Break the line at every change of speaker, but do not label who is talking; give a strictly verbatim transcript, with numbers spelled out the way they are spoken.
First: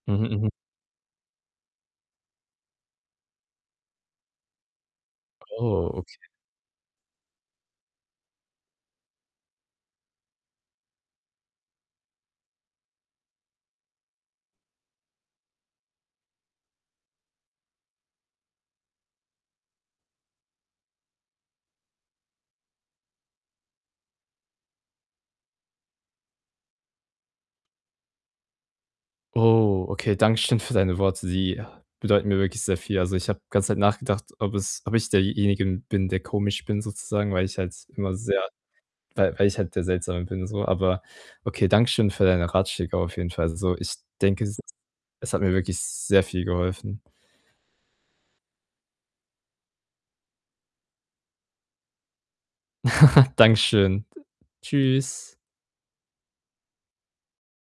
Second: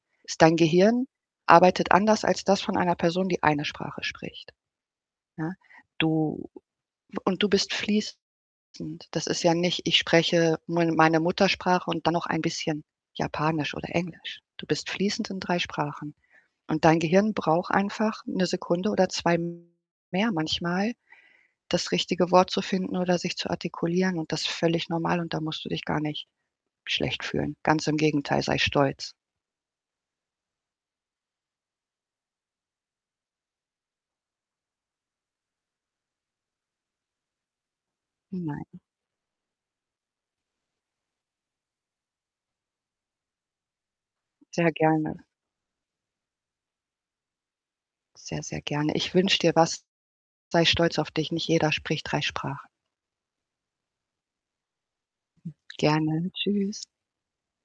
Mhm,
Ist
mhm.
dein Gehirn arbeitet anders als das von einer Person, die eine Sprache spricht, ja?
Oh, okay.
Du und du bist fließend. Das ist ja nicht ich spreche [unintelligible] meine Muttersprache und dann noch ein bisschen Japanisch oder Englisch. Du bist fließend in drei Sprachen. Und dein Gehirn braucht einfach 'ne Sekunde oder zwei mehr manchmal, das richtige Wort zu finden oder sich zu artikulieren und das völlig normal und da musst du dich gar nicht schlecht fühlen. Ganz im Gegenteil, sei stolz.
Oh, okay, danke schön für deine Worte. Die bedeuten mir wirklich sehr viel. Also, ich habe ganze Zeit nachgedacht, ob es ob ich derjenige bin, der komisch bin sozusagen, weil ich halt immer sehr
Nein.
weil weil ich halt der Seltsame bin so. Aber okay, danke schön für deine Ratschläge auf jeden Fall so. Ich denke, es ist
Sehr gerne.
es hat mir wirklich sehr viel geholfen.
Sehr, sehr gerne. Ich wünsche dir was, sei stolz auf dich, nicht jeder spricht drei Sprachen.
Danke schön. D Tschüss.
Gerne, tschüss.